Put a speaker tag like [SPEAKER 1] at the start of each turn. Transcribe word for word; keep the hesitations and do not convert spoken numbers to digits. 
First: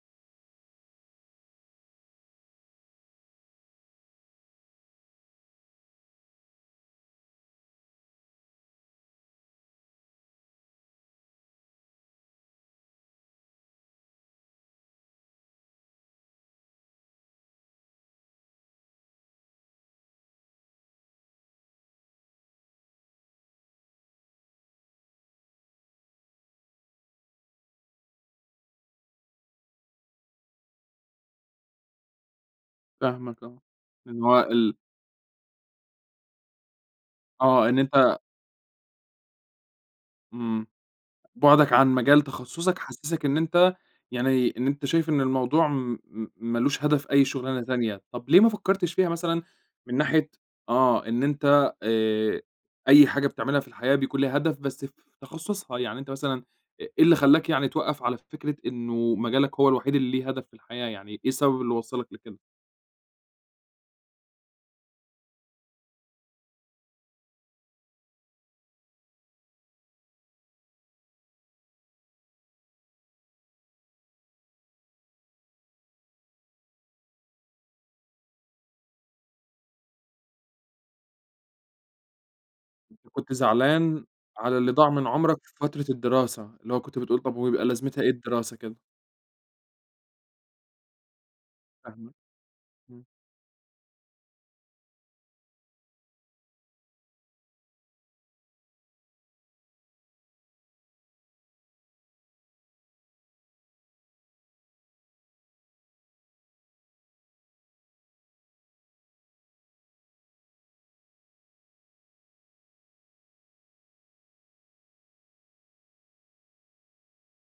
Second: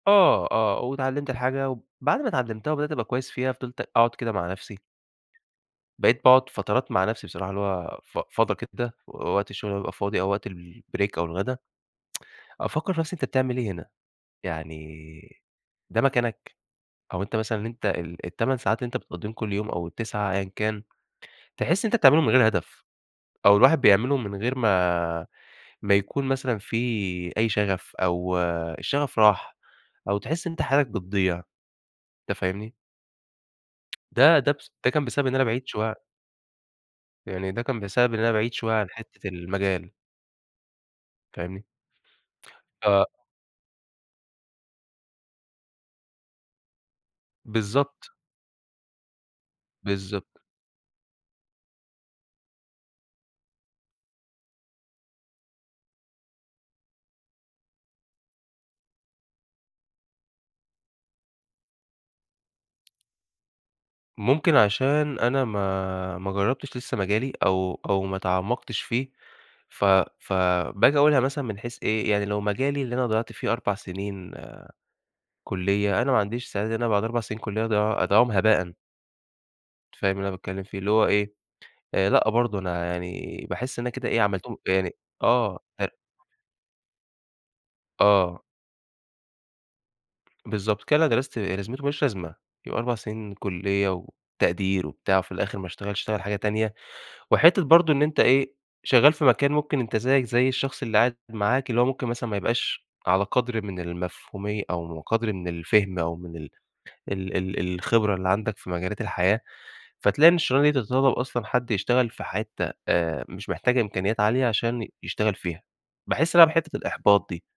[SPEAKER 1] آه، آه، واتعلّمت الحاجة وبعد ما اتعلّمتها وبدأت أبقى كويس فيها، فِضِلت أقعد كده مع نفسي. بقيت باقعُد فترات مع نفسي بصراحة اللي هو ف فضى كده و وقت الشغل بيبقى فاضي أو وقت الbreak أو الغدا أفكّر في نفسي أنت بتعمل إيه هنا؟ يعني ده مكانك؟ أو أنت مثلًا أنت ال التمان ساعات اللي أنت بتقضّيهم كل يوم أو التِسعَة أيًا كان، تحس إن أنت بتعملهم من غير هدف، أو الواحد بيعملهم من غير ما ما يكون مثلًا في أي شغف، أو الشغف راح، أو تحس إن أنت حالك بتضيع، أنت فاهمني؟
[SPEAKER 2] فاهمك آه، إن
[SPEAKER 1] ده
[SPEAKER 2] هو
[SPEAKER 1] ده بس
[SPEAKER 2] ال
[SPEAKER 1] ده كان بسبب إن أنا بعيد شوية عن يعني ده
[SPEAKER 2] آه إن
[SPEAKER 1] كان بسبب
[SPEAKER 2] أنت
[SPEAKER 1] إن أنا بعيد شوية عن حِتّة المجال.
[SPEAKER 2] إمم،
[SPEAKER 1] فاهمني؟
[SPEAKER 2] بُعدك عن مجال تخصُّصك
[SPEAKER 1] ف
[SPEAKER 2] حسِّسك إن أنت يعني إن أنت شايف إن الموضوع م م مالوش هدف أي شغلانة تانية،
[SPEAKER 1] بالضبط.
[SPEAKER 2] طَب ليه ما فكّرتش فيها مثلًا من ناحية
[SPEAKER 1] بالضبط.
[SPEAKER 2] آه إن أنت آآ، أي حاجة بتعملها في الحياة بيكون لها هدف بس في تخصُّصها، يعني أنت مثلًا أ إيه اللي خلّاك يعني توَقّف على فكرة إنه مجالك هو الوحيد اللي ليه هدف في الحياة، يعني إيه السبب اللي وصّلك لكده؟
[SPEAKER 1] ممكن عشان أنا ما ما جرّبتش لسه مجالي أو أو ما تعمّقتش فيه ف فباجي أقولها مثلًا من حيث إيه، يعني لو مجالي اللي أنا ضيّعت فيه أربع سنين كُليّة، أنا ما عنديش استعداد إن أنا بعد أربع سنين كُليّة أضيع أضيّعهم هباءًا. فاهم اللي أنا باتكلم فيه؟ اللي هو إيه، آآ، لأ برضه، أنا
[SPEAKER 2] أنت كنت
[SPEAKER 1] يعني باحس إن أنا
[SPEAKER 2] زعلان
[SPEAKER 1] كده إيه
[SPEAKER 2] على
[SPEAKER 1] عملتهم
[SPEAKER 2] اللي ضاع
[SPEAKER 1] يعني
[SPEAKER 2] من عُمرك في
[SPEAKER 1] آه
[SPEAKER 2] فترة
[SPEAKER 1] [unintelligible]
[SPEAKER 2] الدراسة، اللي هو كنت بتقول طَب وهو يبقى لازمتها إيه
[SPEAKER 1] آه.
[SPEAKER 2] الدراسة كده.
[SPEAKER 1] بالضبط، كل اللي أنا درَستُه إيه لازمته؟ ما لوش
[SPEAKER 2] فاهمك،
[SPEAKER 1] لازمة، يبقى أربع
[SPEAKER 2] إمم.
[SPEAKER 1] سنين كُليّة وتقدير وبتاع وفي الآخر ما اشتغلش، اشتغل حاجة تانية، وحِتّة برضه إن أنت إيه، شغّال في مكان ممكن أنت زيّك زي الشخص اللي قاعد معاك اللي هو ممكن مثلًا ما يبقاش على قدر من المفهومية أو قدر من الفهم أو من ال ال ال الخبرة اللي عندك في مجالات الحياة، فتلاقي إن الشغلانة دي تتطلّب أصلًا حد يشتغل في حِتّة آآ، مش محتاجة إمكانيات عالية عشان يشتغل فيها، باحس هنا بحِتّة الإحباط دي.